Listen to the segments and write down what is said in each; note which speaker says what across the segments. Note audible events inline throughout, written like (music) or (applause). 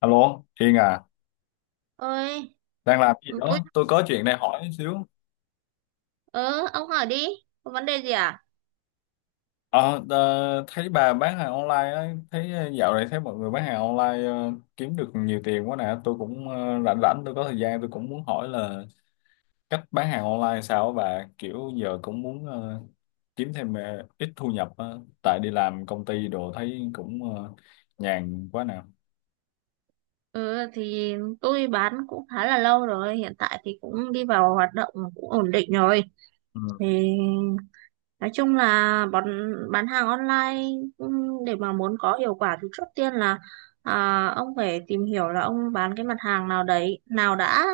Speaker 1: Alo, Hiền à,
Speaker 2: Ơi.
Speaker 1: đang làm gì
Speaker 2: Tôi.
Speaker 1: đó? Tôi có chuyện này hỏi xíu.
Speaker 2: Ờ ông hỏi đi, có vấn đề gì à?
Speaker 1: Ờ, Thấy bà bán hàng online á, dạo này thấy mọi người bán hàng online, kiếm được nhiều tiền quá nè. Tôi cũng rảnh rảnh, tôi có thời gian, tôi cũng muốn hỏi là cách bán hàng online sao á bà? Kiểu giờ cũng muốn kiếm thêm, ít thu nhập á, tại đi làm công ty đồ thấy cũng nhàn quá nè.
Speaker 2: Ừ thì tôi bán cũng khá là lâu rồi, hiện tại thì cũng đi vào hoạt động cũng ổn định rồi. Thì nói chung là bán hàng online. Để mà muốn có hiệu quả thì trước tiên là ông phải tìm hiểu là ông bán cái mặt hàng nào đấy nào đã.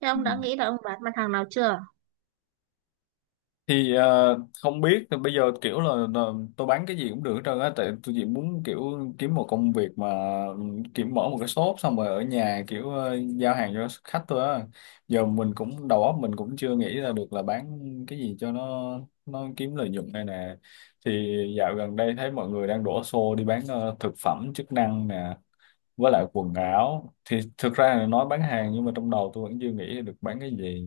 Speaker 2: Thế
Speaker 1: Ừ.
Speaker 2: ông đã nghĩ là ông bán mặt hàng nào chưa?
Speaker 1: Thì không biết, thì bây giờ kiểu là tôi bán cái gì cũng được hết trơn á, tại tôi chỉ muốn kiểu kiếm một công việc mà, ừ, kiểu mở một cái shop xong rồi ở nhà, kiểu giao hàng cho khách thôi á. Giờ mình cũng đầu óc mình cũng chưa nghĩ ra được là bán cái gì cho nó kiếm lợi nhuận đây nè. Thì dạo gần đây thấy mọi người đang đổ xô đi bán thực phẩm chức năng nè, với lại quần áo. Thì thực ra là nói bán hàng nhưng mà trong đầu tôi vẫn chưa nghĩ được bán cái gì,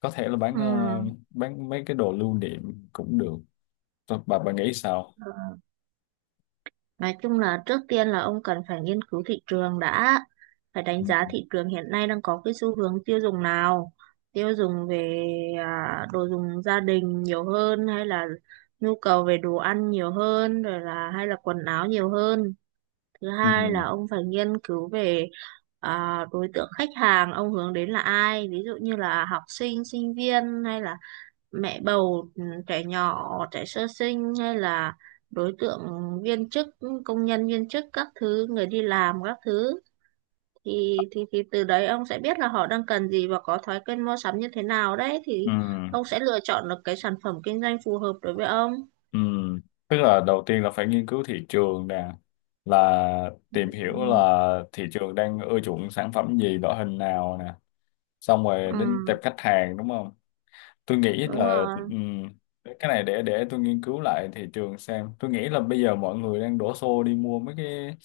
Speaker 1: có thể là bán
Speaker 2: Ừ.
Speaker 1: ờ, bán mấy cái đồ lưu niệm cũng được. Thôi, bà nghĩ sao?
Speaker 2: Nói chung là trước tiên là ông cần phải nghiên cứu thị trường đã, phải
Speaker 1: Ừ.
Speaker 2: đánh giá thị trường hiện nay đang có cái xu hướng tiêu dùng nào, tiêu dùng về đồ dùng gia đình nhiều hơn hay là nhu cầu về đồ ăn nhiều hơn rồi là hay là quần áo nhiều hơn. Thứ
Speaker 1: Ừ.
Speaker 2: hai là ông phải nghiên cứu về đối tượng khách hàng ông hướng đến là ai, ví dụ như là học sinh, sinh viên hay là mẹ bầu, trẻ nhỏ, trẻ sơ sinh, hay là đối tượng viên chức, công nhân viên chức các thứ, người đi làm các thứ. Thì từ đấy ông sẽ biết là họ đang cần gì và có thói quen mua sắm như thế nào đấy.
Speaker 1: Ừ.
Speaker 2: Thì ông sẽ lựa chọn được cái sản phẩm kinh doanh phù hợp đối với ông.
Speaker 1: Ừ. Tức là đầu tiên là phải nghiên cứu thị trường nè, là tìm hiểu
Speaker 2: Ừ,
Speaker 1: là thị trường đang ưa chuộng sản phẩm gì, loại hình nào nè, xong rồi
Speaker 2: ừ,
Speaker 1: đến tệp khách hàng đúng không? Tôi nghĩ
Speaker 2: đúng
Speaker 1: là,
Speaker 2: rồi.
Speaker 1: cái này để tôi nghiên cứu lại thị trường xem. Tôi nghĩ là bây giờ mọi người đang đổ xô đi mua mấy cái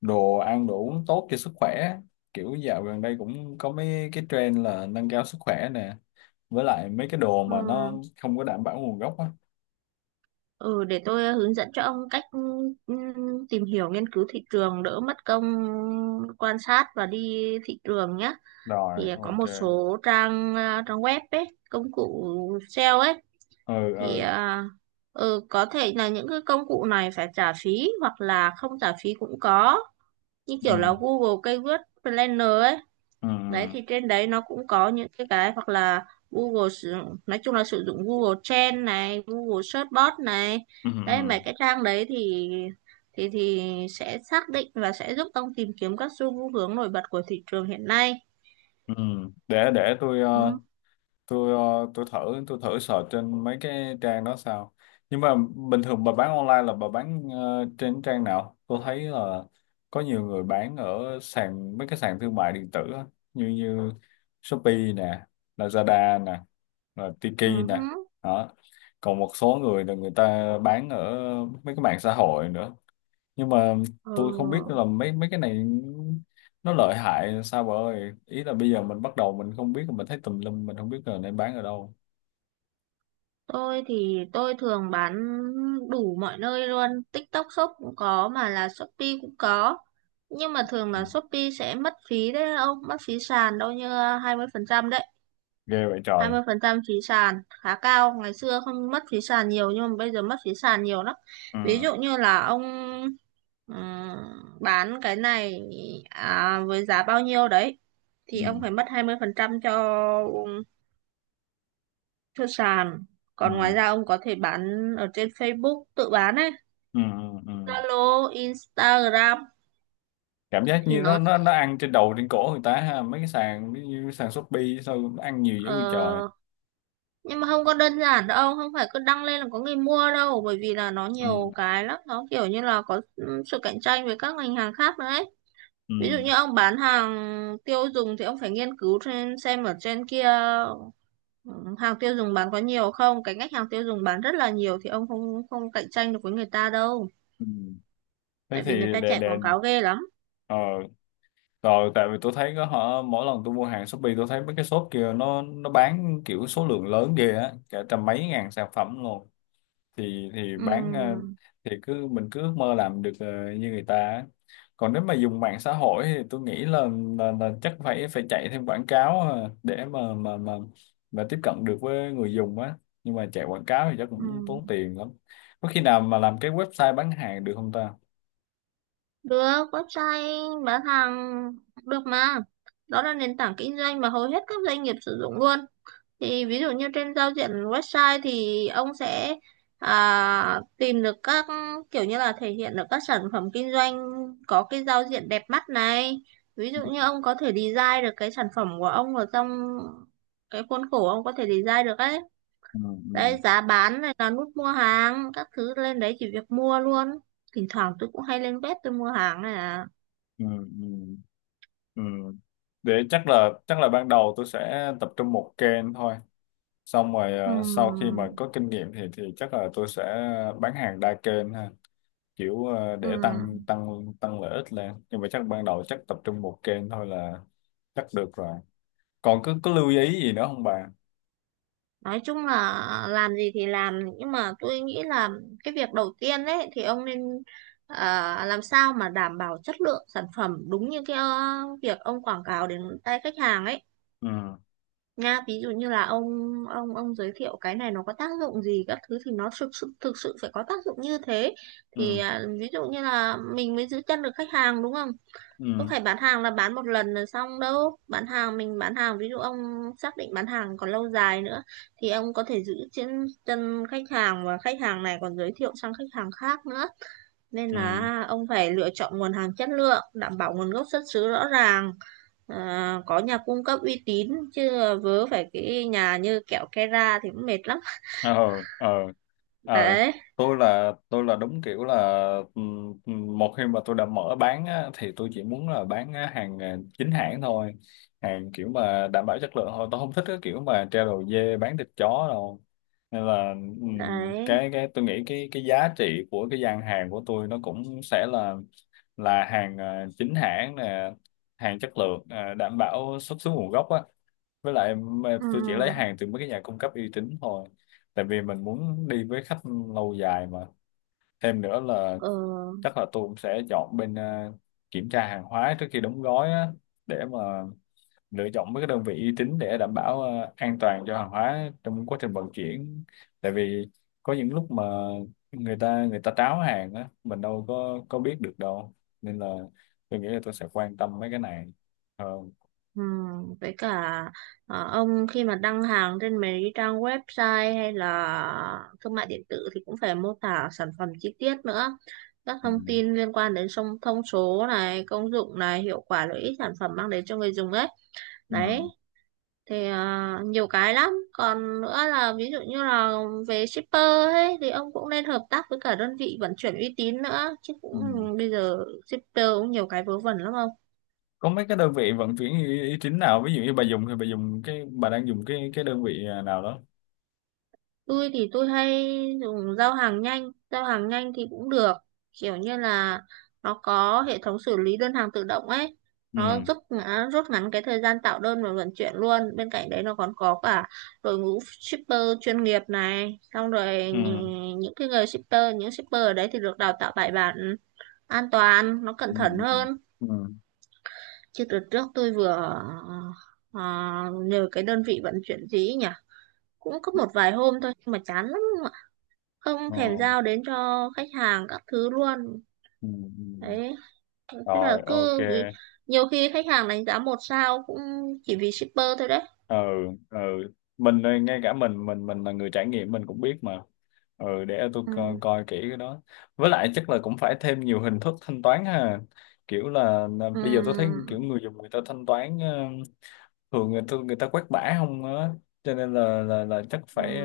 Speaker 1: đồ ăn đồ uống tốt cho sức khỏe, kiểu dạo gần đây cũng có mấy cái trend là nâng cao sức khỏe nè, với lại mấy cái đồ
Speaker 2: Ừ.
Speaker 1: mà nó không có đảm bảo nguồn gốc á.
Speaker 2: Ừ, để tôi hướng dẫn cho ông cách tìm hiểu nghiên cứu thị trường, đỡ mất công quan sát và đi thị trường nhé.
Speaker 1: Rồi,
Speaker 2: Thì có
Speaker 1: ok.
Speaker 2: một số trang web ấy, công cụ SEO ấy.
Speaker 1: Ừ,
Speaker 2: thì
Speaker 1: ừ,
Speaker 2: à, ừ, có thể là những cái công cụ này phải trả phí hoặc là không trả phí cũng có, như kiểu là Google Keyword Planner ấy.
Speaker 1: ừ, ừ,
Speaker 2: Đấy, thì trên đấy nó cũng có những cái hoặc là Google sử nói chung là sử dụng Google Trend này, Google Search Bot này.
Speaker 1: ừ,
Speaker 2: Đấy,
Speaker 1: ừ,
Speaker 2: mấy cái trang đấy thì sẽ xác định và sẽ giúp ông tìm kiếm các xu hướng nổi bật của thị trường hiện nay.
Speaker 1: ừ. Ừ. Để tôi,
Speaker 2: Ừ.
Speaker 1: tôi ờ, tôi thử tôi thử search trên mấy cái trang đó sao. Nhưng mà bình thường bà bán online là bà bán, trên trang nào tôi thấy là có nhiều người bán ở mấy cái sàn thương mại điện tử á, như như Shopee nè, Lazada nè, rồi
Speaker 2: Ừ.
Speaker 1: Tiki nè đó. Còn một số người là người ta bán ở mấy cái mạng xã hội nữa, nhưng mà
Speaker 2: Ờ,
Speaker 1: tôi không biết là mấy mấy cái này nó lợi hại sao bà ơi, ý là bây giờ mình bắt đầu mình không biết, mình thấy tùm lum mình không biết là nên bán ở đâu.
Speaker 2: tôi thì tôi thường bán đủ mọi nơi luôn, TikTok Shop cũng có mà là Shopee cũng có. Nhưng mà thường
Speaker 1: Ừ.
Speaker 2: là Shopee sẽ mất phí đấy ông, mất phí sàn đâu như 20% đấy.
Speaker 1: Ghê vậy
Speaker 2: hai
Speaker 1: trời.
Speaker 2: mươi phần trăm phí sàn khá cao, ngày xưa không mất phí sàn nhiều nhưng mà bây giờ mất phí sàn nhiều lắm.
Speaker 1: Ừ.
Speaker 2: Ví dụ như là ông ừm, bán cái này với giá bao nhiêu đấy, thì ông
Speaker 1: Ừ.
Speaker 2: phải mất 20% cho sàn.
Speaker 1: Ừ.
Speaker 2: Còn ngoài ra ông có thể bán ở trên Facebook tự bán ấy,
Speaker 1: Ừ. Ừ. Ừ.
Speaker 2: Zalo, Instagram.
Speaker 1: Cảm giác
Speaker 2: thì
Speaker 1: như nó
Speaker 2: nó
Speaker 1: nó nó ăn trên đầu trên cổ người ta ha, mấy cái sàn ví dụ như sàn Shopee sao nó ăn nhiều
Speaker 2: ờ,
Speaker 1: dữ vậy trời.
Speaker 2: nhưng mà không có đơn giản đâu, không phải cứ đăng lên là có người mua đâu, bởi vì là nó nhiều
Speaker 1: Ừ.
Speaker 2: cái lắm, nó kiểu như là có sự cạnh tranh với các ngành hàng khác nữa ấy.
Speaker 1: Ừ.
Speaker 2: Ví dụ như ông bán hàng tiêu dùng thì ông phải nghiên cứu trên xem ở trên kia ừ, hàng tiêu dùng bán có nhiều không. Cái ngách hàng tiêu dùng bán rất là nhiều thì ông không không cạnh tranh được với người ta đâu,
Speaker 1: Ừ. Thế
Speaker 2: tại
Speaker 1: thì
Speaker 2: vì người ta chạy
Speaker 1: để
Speaker 2: quảng cáo ghê lắm.
Speaker 1: ờ rồi, tại vì tôi thấy có, họ mỗi lần tôi mua hàng Shopee tôi thấy mấy cái shop kia nó bán kiểu số lượng lớn ghê á, cả trăm mấy ngàn sản phẩm luôn. Thì thì bán ờ,
Speaker 2: Ừm.
Speaker 1: thì cứ mình cứ ước mơ làm được, như người ta á. Còn nếu mà dùng mạng xã hội thì tôi nghĩ là chắc phải phải chạy thêm quảng cáo, để mà tiếp cận được với người dùng á. Nhưng mà chạy quảng cáo thì chắc
Speaker 2: Ừ.
Speaker 1: cũng tốn tiền lắm. Có khi nào mà làm cái website bán hàng được không ta?
Speaker 2: Được, website bán hàng được mà. Đó là nền tảng kinh doanh mà hầu hết các doanh nghiệp sử dụng luôn. Thì ví dụ như trên giao diện website thì ông sẽ tìm được các, kiểu như là thể hiện được các sản phẩm kinh doanh, có cái giao diện đẹp mắt này. Ví dụ như ông có thể design được cái sản phẩm của ông ở trong cái khuôn khổ ông có thể design được ấy.
Speaker 1: Ừ, ừ,
Speaker 2: Đấy, giá bán này, là nút mua hàng các thứ lên đấy chỉ việc mua luôn. Thỉnh thoảng tôi cũng hay lên web tôi mua hàng này à.
Speaker 1: ừ, ừ. Ừ. Để chắc là ban đầu tôi sẽ tập trung một kênh thôi. Xong rồi, sau khi mà
Speaker 2: Ừm.
Speaker 1: có kinh nghiệm thì chắc là tôi sẽ bán hàng đa kênh ha, kiểu để tăng
Speaker 2: Ừm.
Speaker 1: tăng tăng lợi ích lên. Nhưng mà chắc ban đầu chắc tập trung một kênh thôi là chắc được rồi. Còn có lưu ý gì nữa không bà?
Speaker 2: Nói chung là làm gì thì làm, nhưng mà tôi nghĩ là cái việc đầu tiên đấy thì ông nên làm sao mà đảm bảo chất lượng sản phẩm đúng như cái việc ông quảng cáo đến tay khách hàng ấy
Speaker 1: Ừ.
Speaker 2: nha. Ví dụ như là ông giới thiệu cái này nó có tác dụng gì các thứ, thì nó thực sự phải có tác dụng như thế, thì
Speaker 1: Ừ.
Speaker 2: à, ví dụ như là mình mới giữ chân được khách hàng đúng không.
Speaker 1: Ừ.
Speaker 2: Không phải bán hàng là bán một lần là xong đâu, bán hàng mình bán hàng ví dụ ông xác định bán hàng còn lâu dài nữa, thì ông có thể giữ chân chân khách hàng, và khách hàng này còn giới thiệu sang khách hàng khác nữa. Nên
Speaker 1: Ừ.
Speaker 2: là ông phải lựa chọn nguồn hàng chất lượng, đảm bảo nguồn gốc xuất xứ rõ ràng, có nhà cung cấp uy tín chứ vớ phải cái nhà như kẹo kera thì cũng mệt lắm.
Speaker 1: Ờ, ờ, ờ,
Speaker 2: Đấy.
Speaker 1: tôi là đúng kiểu là, một khi mà tôi đã mở bán á, thì tôi chỉ muốn là bán á, hàng à, chính hãng thôi. Hàng kiểu mà đảm bảo chất lượng thôi, tôi không thích cái kiểu mà treo đầu dê bán thịt chó đâu. Nên là,
Speaker 2: Đấy.
Speaker 1: cái tôi nghĩ cái giá trị của cái gian hàng của tôi nó cũng sẽ là hàng à, chính hãng nè, hàng chất lượng à, đảm bảo xuất xứ nguồn gốc á, với lại mà
Speaker 2: Ừ,
Speaker 1: tôi chỉ lấy hàng từ mấy cái nhà cung cấp uy tín thôi. Tại vì mình muốn đi với khách lâu dài mà. Thêm nữa là
Speaker 2: ừ,
Speaker 1: chắc là tôi cũng sẽ chọn bên, kiểm tra hàng hóa trước khi đóng gói á, để mà lựa chọn mấy cái đơn vị uy tín để đảm bảo an toàn cho hàng hóa trong quá trình vận chuyển. Tại vì có những lúc mà người ta tráo hàng á, mình đâu có biết được đâu. Nên là tôi nghĩ là tôi sẽ quan tâm mấy cái này hơn.
Speaker 2: ừ. Với cả ông khi mà đăng hàng trên mấy cái trang website hay là thương mại điện tử thì cũng phải mô tả sản phẩm chi tiết nữa, các
Speaker 1: Ừ.
Speaker 2: thông tin liên quan đến song thông số này, công dụng này, hiệu quả lợi ích sản phẩm mang đến cho người dùng ấy. Đấy,
Speaker 1: Ừ.
Speaker 2: thì nhiều cái lắm, còn nữa là ví dụ như là về shipper ấy thì ông cũng nên hợp tác với cả đơn vị vận chuyển uy tín nữa chứ. Cũng
Speaker 1: Ừ.
Speaker 2: bây giờ shipper cũng nhiều cái vớ vẩn lắm ông.
Speaker 1: Có mấy cái đơn vị vận chuyển uy uy tín nào, ví dụ như bà dùng thì bà dùng cái bà đang dùng cái đơn vị nào đó?
Speaker 2: Tôi thì tôi hay dùng giao hàng nhanh thì cũng được, kiểu như là nó có hệ thống xử lý đơn hàng tự động ấy, nó
Speaker 1: Ừ,
Speaker 2: giúp rút ngắn cái thời gian tạo đơn và vận chuyển luôn. Bên cạnh đấy nó còn có cả đội ngũ shipper chuyên nghiệp này, xong rồi
Speaker 1: ừ,
Speaker 2: những cái người shipper, những shipper ở đấy thì được đào tạo bài bản, an toàn, nó cẩn
Speaker 1: ừ,
Speaker 2: thận
Speaker 1: ừ,
Speaker 2: hơn.
Speaker 1: ừ.
Speaker 2: Chứ đợt trước tôi vừa ờ, nhờ cái đơn vị vận chuyển gì ấy nhỉ, cũng có một vài hôm thôi nhưng mà chán lắm, không
Speaker 1: Ờ.
Speaker 2: thèm giao đến cho khách hàng các thứ luôn.
Speaker 1: Ừ, ừ.
Speaker 2: Đấy, thế là
Speaker 1: Rồi, ok.
Speaker 2: cứ vì nhiều khi khách hàng đánh giá 1 sao cũng chỉ vì shipper thôi đấy.
Speaker 1: Ừ, ừ. Mình đây, ngay cả mình là người trải nghiệm mình cũng biết mà. Ừ, để tôi
Speaker 2: Ừ,
Speaker 1: coi kỹ cái đó. Với lại chắc là cũng phải thêm nhiều hình thức thanh toán ha, kiểu là
Speaker 2: ừ,
Speaker 1: bây giờ tôi thấy kiểu người dùng người ta thanh toán thường, người ta quét bã không á, cho nên là chắc
Speaker 2: ừ.
Speaker 1: phải.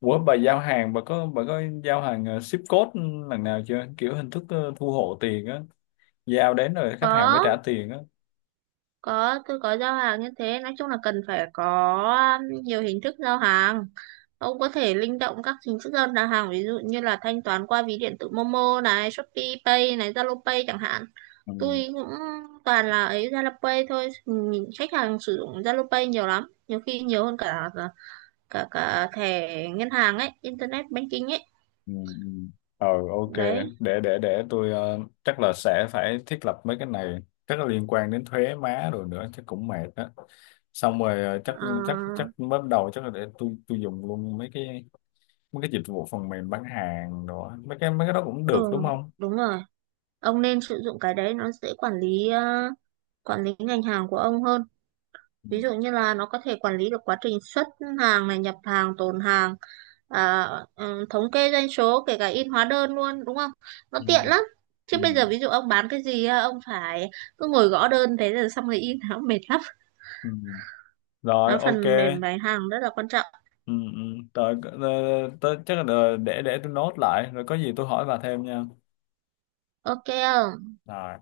Speaker 1: Ủa bà giao hàng, bà có giao hàng ship code lần nào chưa, kiểu hình thức thu hộ tiền á, giao đến rồi khách hàng mới trả
Speaker 2: Có.
Speaker 1: tiền á?
Speaker 2: Có, tôi có giao hàng như thế, nói chung là cần phải có nhiều hình thức giao hàng. Ông có thể linh động các hình thức giao hàng, ví dụ như là thanh toán qua ví điện tử Momo này, Shopee Pay này, Zalo Pay chẳng hạn.
Speaker 1: Ừ,
Speaker 2: Tôi cũng toàn là ấy Zalo Pay thôi. Nhìn khách hàng sử dụng Zalo Pay nhiều lắm, nhiều khi nhiều hơn cả cả cả thẻ ngân hàng ấy, internet banking ấy.
Speaker 1: ừ, ừ. Ờ, ok.
Speaker 2: Đấy.
Speaker 1: Để tôi, chắc là sẽ phải thiết lập mấy cái này, chắc là liên quan đến thuế má rồi nữa chắc cũng mệt á. Xong rồi, chắc
Speaker 2: ờ,
Speaker 1: chắc chắc bắt đầu chắc là để tôi dùng luôn mấy cái dịch vụ phần mềm bán hàng đó, mấy cái đó cũng
Speaker 2: ừ,
Speaker 1: được đúng không?
Speaker 2: đúng rồi, ông nên sử dụng cái đấy, nó dễ quản lý, quản lý ngành hàng của ông hơn.
Speaker 1: Ừ,
Speaker 2: Ví dụ như là nó có thể quản lý được quá trình xuất hàng này, nhập hàng, tồn hàng, à, thống kê doanh số, kể cả in hóa đơn luôn đúng không, nó
Speaker 1: ừ,
Speaker 2: tiện lắm. Chứ
Speaker 1: ừ,
Speaker 2: bây giờ ví dụ ông bán cái gì á, ông phải cứ ngồi gõ đơn thế rồi xong rồi in (laughs) nó mệt lắm.
Speaker 1: ừ. Rồi,
Speaker 2: Nó
Speaker 1: ok.
Speaker 2: phần mềm bán hàng rất là quan trọng.
Speaker 1: Ừ, ừ. Rồi, chắc là để tôi nốt lại, rồi có gì tôi hỏi bà thêm nha.
Speaker 2: Ok không
Speaker 1: Rồi.